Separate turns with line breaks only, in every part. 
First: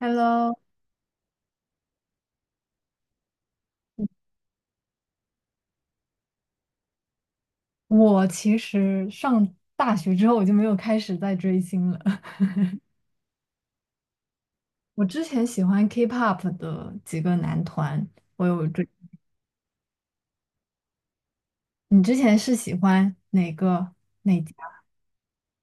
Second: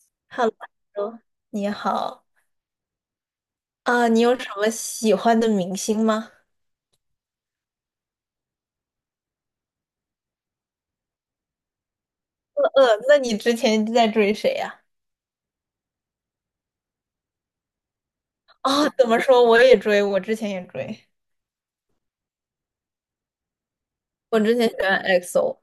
Hello，
Hello，你好啊你有什么喜欢的明星吗？
我其实上大学之后我就没有开始再追星了。
那你之前在追谁呀？
我之前喜欢 K-pop 的几个男团，我有追。
哦，怎么说？我也追，我之前也追，
你之前是喜欢哪个
我
哪家
之前喜欢 EXO。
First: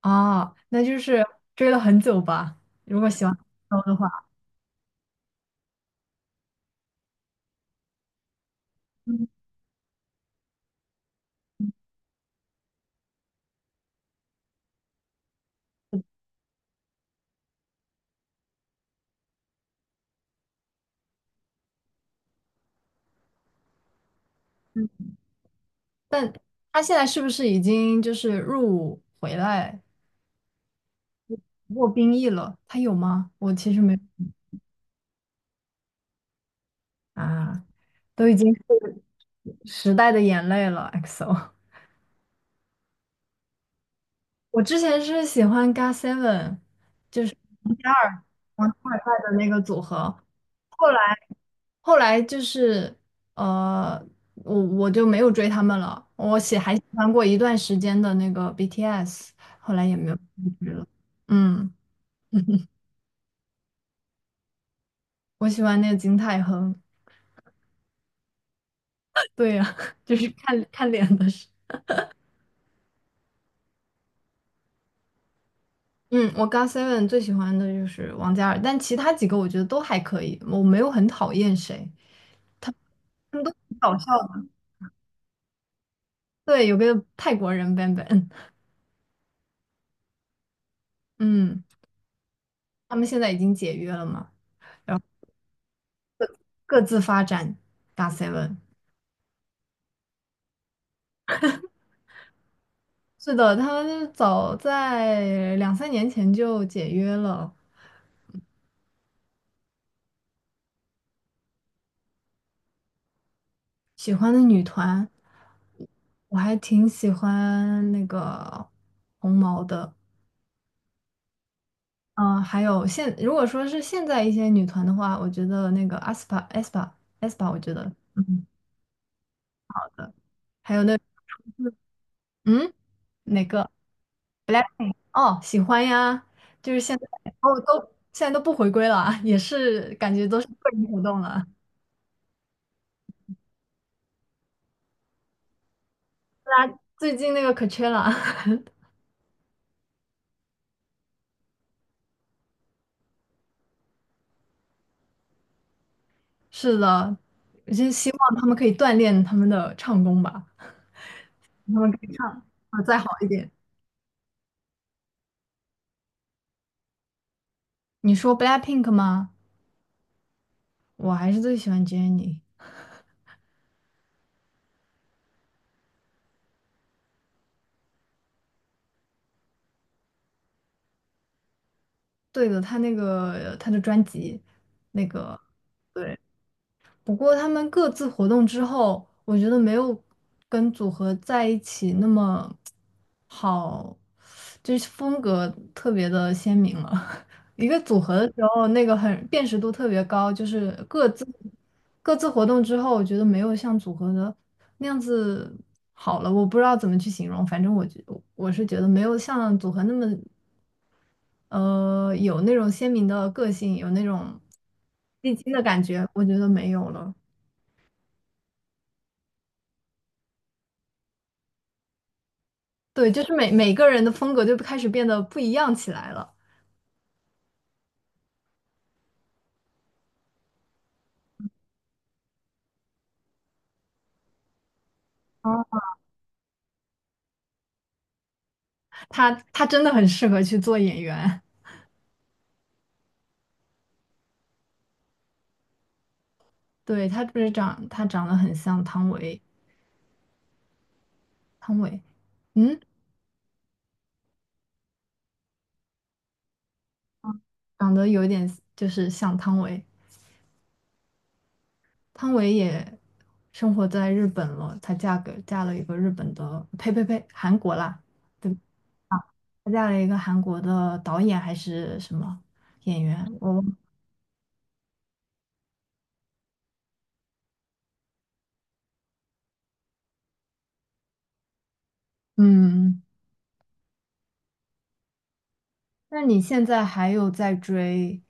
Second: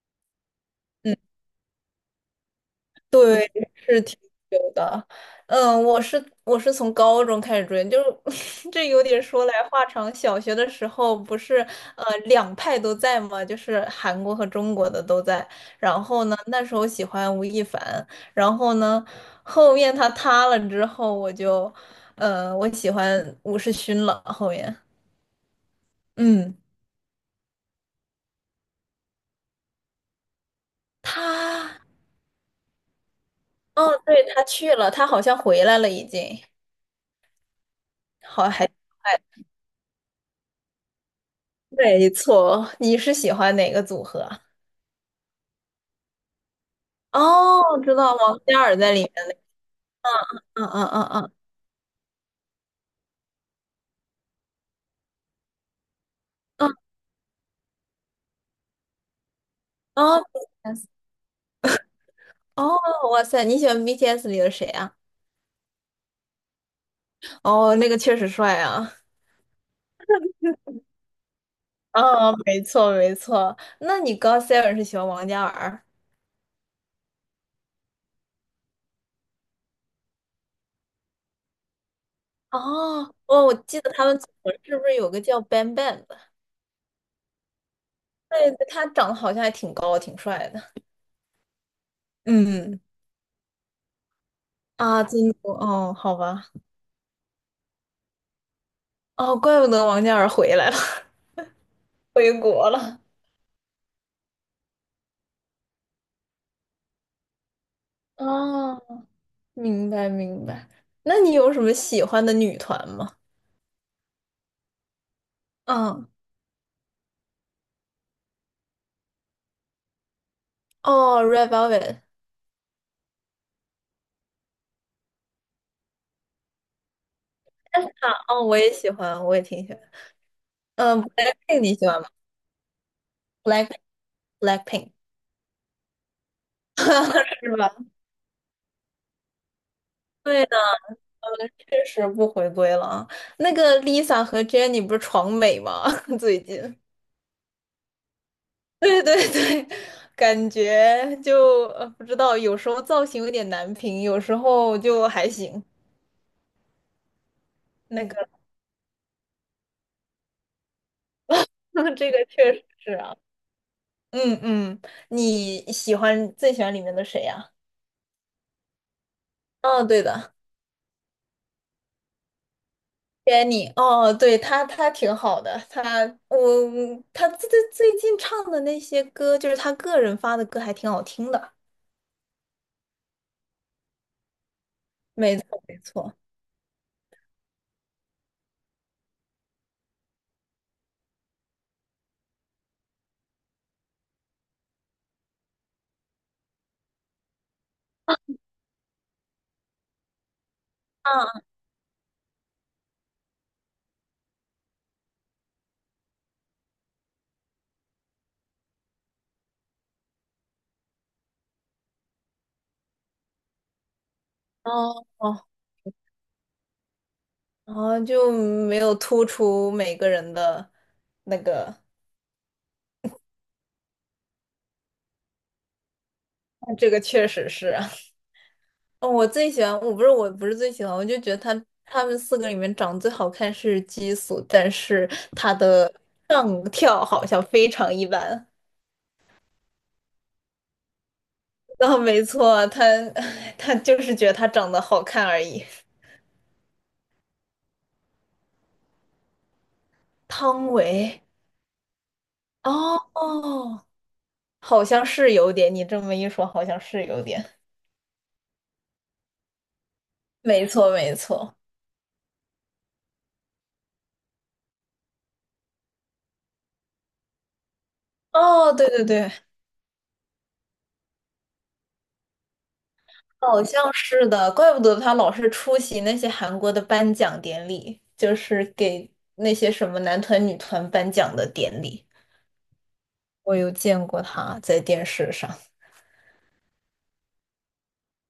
啊？那就
嗯。
是追了很久吧。如果喜欢
对，
高的
是挺
话，
久的。嗯，我是从高中开始追，就是 这有点
嗯
说来话长。小学的时候不是两派都在嘛，就是韩国和中国的都在。然后呢，那时候喜欢吴亦凡，然后呢，后面他塌了之后，我喜欢吴世勋了。后面，
嗯，但
嗯，
他现在是不是已经就是入伍回来
他
过兵役了？他有吗？我其实
哦，
没
对，他去了，他好像回来了，已经，
啊，都已
好
经
还。
是时代的眼泪了，EXO。
没错，你是喜欢哪个组合？
我之前是喜欢 GOT7，就是
哦，知道王嘉
王
尔在
太
里
太
面。
的那个组合，
嗯嗯
后来
嗯嗯
后来就是呃，我就没有追他们了。我喜
嗯，
还喜欢过一段时间的那个 BTS，后来也没有
哦 b T
追了。
S
嗯，
哦，哇塞，你喜欢 BTS 里的谁啊？
我喜欢那个金泰亨。
哦，那个确实帅啊。
对呀、就是看看脸的事。
哦，没错没错。那你 g o e n 是喜欢王嘉尔？
嗯，我 GOT7 最喜欢的就是王嘉尔，但其他几个我觉得都还可以，我没有很讨厌谁，
哦，
他们
哦，
都
我
挺
记得
搞笑
他们组
的。
合是不是有个叫 Bang Bang 的？
对，有个泰国人 Ban Ban，
对，对他长得好像还挺高，挺帅的。
嗯。
嗯，
他们现在已经解约了嘛，然后
啊，真的哦，好吧，
各自发展 g o t n
哦，怪不得王嘉尔回来了，回国了。
是的，他们早在两三年前就解约了。
哦。明白明白。那你有什么喜欢的女团吗？
喜欢的女团，
嗯
我还挺喜欢那个红毛的。
哦，Red Velvet，
嗯、还有现如果说是现在一些女团的话，我觉得那个 a s p a 我觉得
啊，哦，
嗯，
我也喜欢，我也挺喜欢。
还有那
嗯，Blackpink 你喜欢吗
嗯哪个？
？Black Blackpink
哦，喜欢呀，就是现在
是
哦，
吧？
都现在都不回归了啊也是感觉都
对
是
的，
个人活动了。
确实不回归了啊。那个 Lisa 和 Jennie 不是闯美吗？最
大
近，
家最近那个可缺了，
对对对，感觉就不知道，有时候造型有点难评，有时候就还行。
是的，我就
那
希
个，
望他们可以锻炼他们的唱功吧，他们 可
这
以
个
唱
确实
啊
是
再好
啊。
一点。
嗯嗯，你喜欢最喜欢里面的谁呀、
你说 BLACKPINK 吗？
哦，对的
我还是最喜欢 Jennie。
，Jenny，哦，对，她挺好的，我她最近唱的那些歌，就是她个人发的歌，还挺好听的。
对的，她那个她的专辑，那个
没错，
对。不过他们各自活动之后，我觉得没有跟组合在一起那么好，就是风格特别的鲜明了。一个组合的时候，那个很辨识度特别高，就是各自
啊
各自活动之后，我觉得没有像组合的那样子好了。我不知道怎么去形容，反正我是觉得没有像组合那么有那种鲜明的个性，有那种
哦
立
哦，
精的感觉，我觉得没有了。
然后就没有突出每个人的那个，
对，就是每个人的风格就开始变得不一样起来了。
这个确实是，哦，我最喜欢，我不是最喜欢，我就觉得他们四个里面长得最好看是激素，但是他
啊，
的上跳好像非常一般。
他真的很适合去做演员。
啊，没错，他 他就是觉得他长得好看而已。
对，他不是长，他长得很像汤唯，
汤唯，
汤唯，嗯，
哦哦，好像是有点，你这么一说，好像是有点。
长得有点就是像汤唯。
没错，没错。
汤唯也生活在日本了，她嫁给嫁了一个日本的，呸呸呸，韩国啦，对，
哦，对对对，
她嫁了一个韩国的导演还是什么演员？我
好
忘，
像是的，怪不得他老是出席那些韩国的颁奖典礼，就是给那些什么男团、女团颁奖的典礼。
嗯，
我有见过他在电视上。
那你现在还有在追？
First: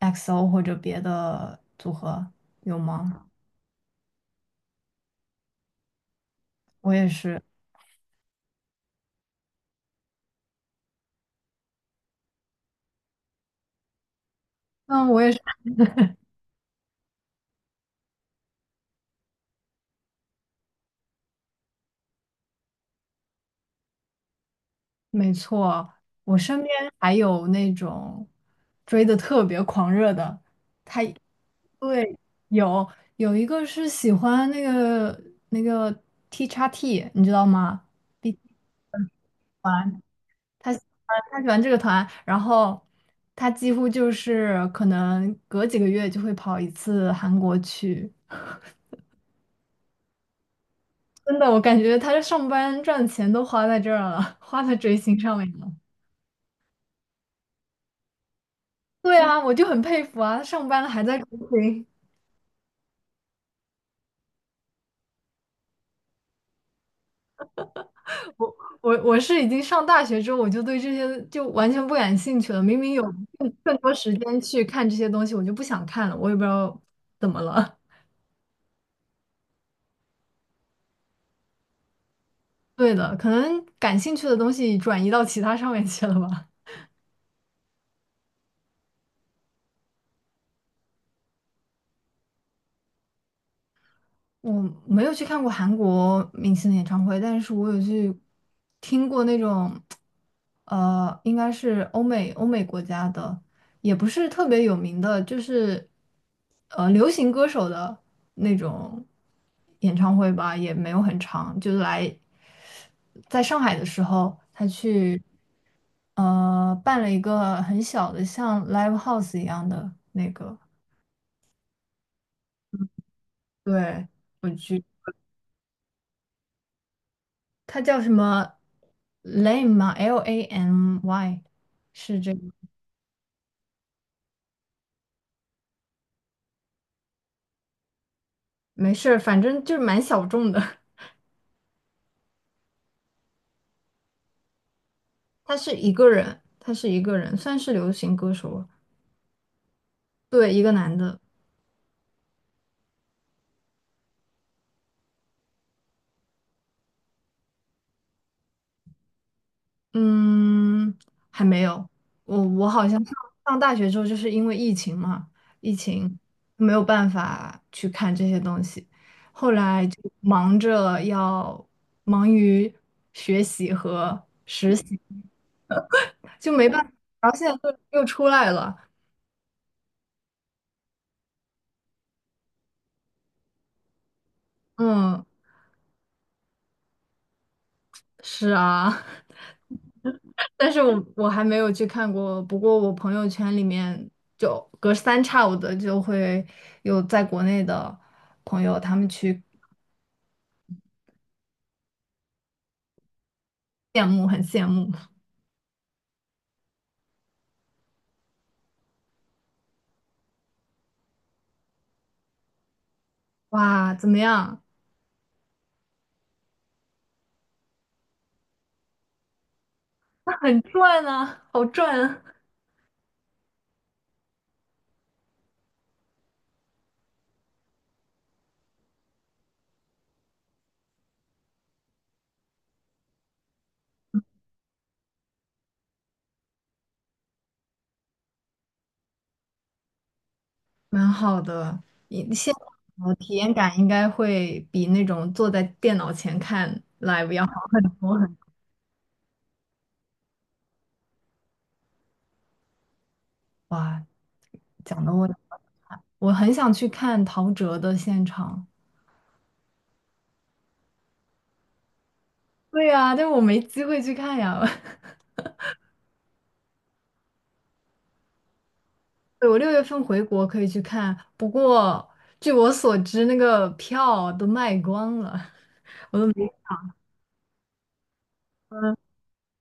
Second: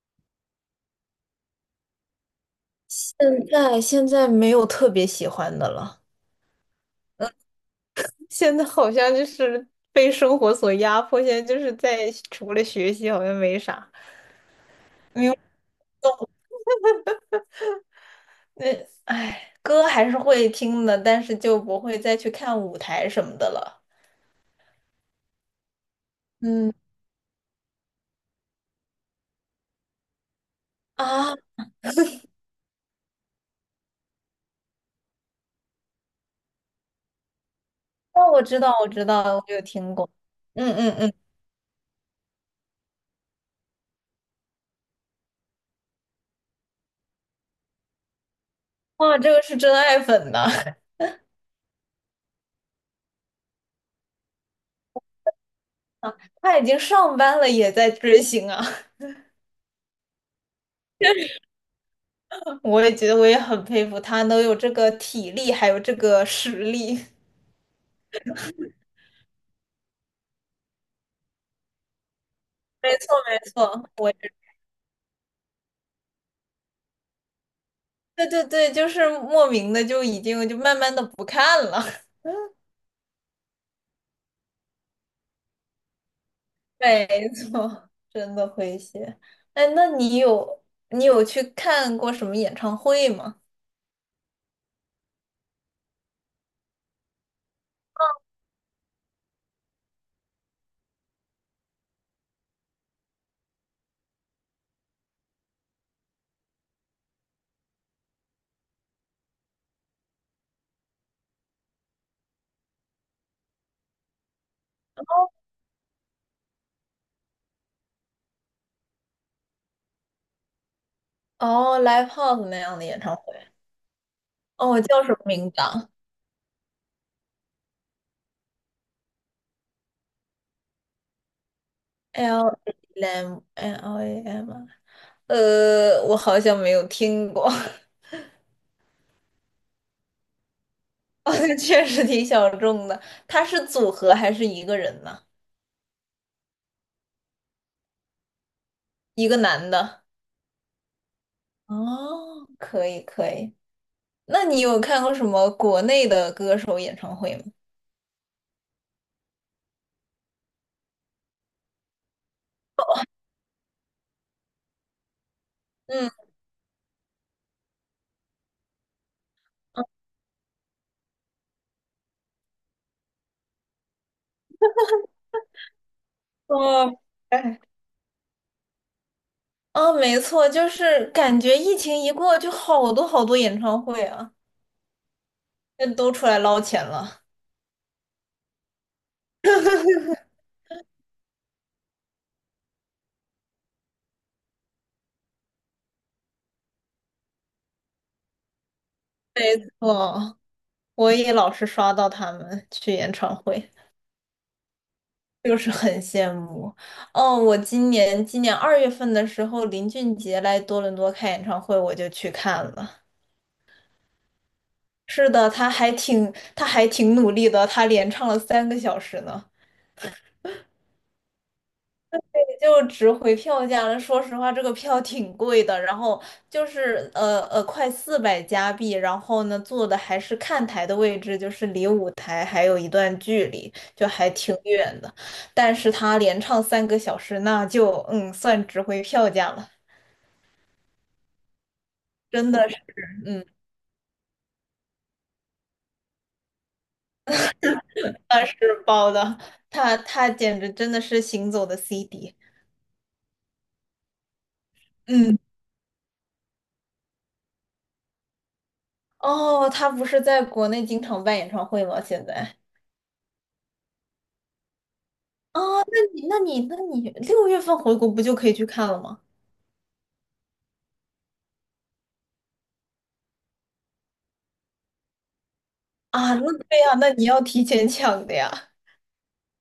XO 或者别的组合有
现
吗？
在现在没有特别喜欢的了，
我也是，
现在好像就是被生活所压迫，现在就是在除了学习好像没啥。
嗯，我
没
也
有，
是，
呃，哎，歌还是会听的，但是就不会再去看舞台什么的了。
没错。我身边
嗯。
还有那种追的特别狂热的，他
啊。
对有有一个是喜欢那个那个 T x T，你知道吗？B
哦，
T
我 知道，我知道，我有听
团，
过。嗯
他喜
嗯嗯，
他喜欢这个团，然后他几乎就是可能隔几个月就会跑一次韩国去。
哇，这个是真爱粉呐！
真的，我感觉他这上班赚钱都花在这儿了，花在追星上面了。
他已经上班了，也在追星啊！
对啊，我就很佩服啊，他上班了还在追星。
我也觉得，我也很佩服他，能有这个体力，还有这个实力。
我我是已经上大学之后，我就对这些就完全不感兴趣了。明
没
明有
错，没
更
错，
多时间去看这些东西，我就不想看了。我也不知道怎么了。
对对对，就是莫名的就已经就慢慢的不看了。
对的，可能感兴趣的东西转移到其他上面去了吧。
没错，真的会谢。哎，那你有去看过什么演唱会吗？
我没有去看过韩国明星的演唱会，但是我有去听过那种，应该是欧美国家的，也不是特别有名的，就是流行歌手的那种演唱会吧，也没有很长，就来在上海的时候，他去
哦
办了一个很小的像 live house 一样的那个，
哦，Live House 那样的演唱会。
对。我
哦，
去。
叫什么名字啊？
他叫什么 Lame 吗？L A M Y 是这个，
L A M l A M 啊我好像没有听过，
没事儿，反正就是蛮小众的。
好像确实挺小众的。他是组合还是一个人呢？
他是一个人，他是一个人，算是流行歌手了
一个男的。
对，一个男的，
哦，可以可以。那你有看过什么国内的歌手演唱会吗？
嗯，还没有。我好像上大学之后，就是因为疫情嘛，疫
嗯，
情没有办法去看这些东西，后来就忙着要忙于学习和实习，就没办法。
哦，
然后现在
哎，
又出来了。
哦，没错，就是感觉疫情一过，就好多好多演唱会啊，
嗯，
那都出来捞钱了。
是啊，但是我还没有去看过。不过我朋友圈里面就隔三差五的就会有在国内的朋友，他们去
没错，我也老是刷到他们去演唱会。
羡慕，很羡慕。
就是很羡慕。哦，我今年2月份的时候，林俊杰来多伦多开演唱会，我就去看了。
哇，怎么样？
是的，他还挺努力的，他连唱了三个小时呢，
那很赚啊，好赚啊
也就值回票价了。说实话，这个票挺贵的，然后就是快400加币，然后呢，坐的还是看台的位置，就是离舞台还有一段距离，就还挺远的。但是他连唱三个小时，那就嗯，算值回票价了。
蛮好的。你
真
现
的是，
场的体
嗯，
验感应该会比那种坐在电脑前看 live 要好很多很
那
多。
是包的，他简直真的是行走的 CD。
哇，讲的我
嗯，
我很想去看陶喆的现场。
哦，他不是在国内经常办演唱会吗？现在
对呀，但是我没机会去看呀。
哦，那你6月份回国不就可以去看了吗？
对我六月份回国可以去看，不过据我所知，那个票都卖光了。
啊，那对呀，那你要提前抢的呀。
嗯，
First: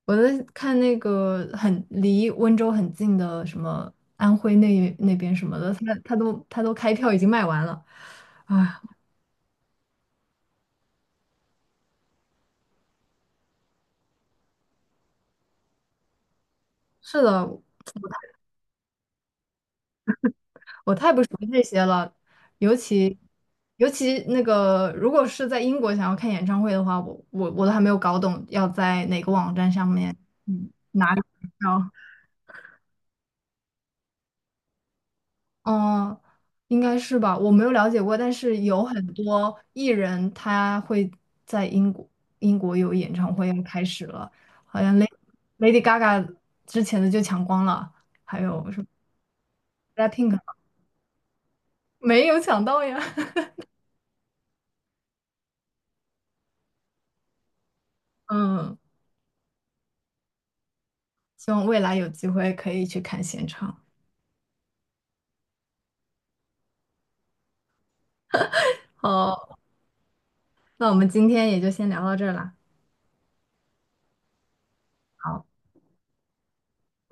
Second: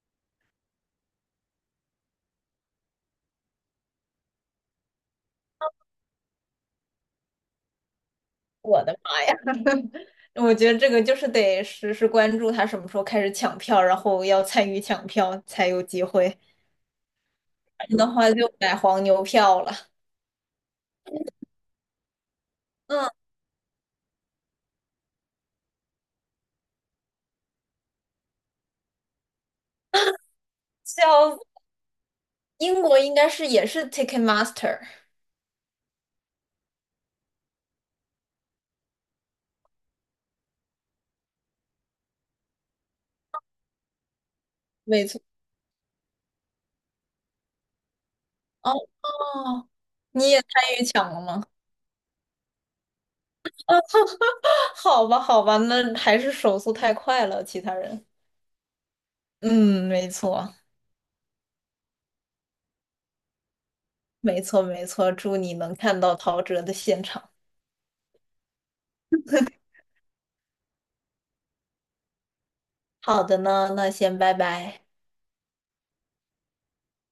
我在看那个很离温州很近的什么安徽那边什么的，他都开票已经卖完了。啊，
我的妈，我觉得这个就是得实时关注他什么时候开始抢票，然后要参与抢票才有机会，不
是的，
然的话就买黄牛票了。
我太不熟悉这些了，尤
嗯，
其尤其那个，如果是在英国想要看演唱会的话，我都还没有搞懂要在哪个网站上面，嗯，拿里
叫
买票。
英国应该是也是 Ticketmaster。
嗯，应该是吧，我没有了解过，但是有很多艺人他会在英国有演唱会要开始了，好像
没
Lady
错。
Lady Gaga 之前的就抢光了，还有
哦
什么
哦，你
BLACKPINK 啊
也参与抢了吗？
没有抢到呀。
好吧，好吧，那还是手速太快了，其他人。
嗯，
嗯，没错，
希望未来有机会可以去看现场。
没错，没错。祝你能看到陶喆的现场。
好，那我们今天也就先聊到这儿啦。
好的呢，那先拜拜。
好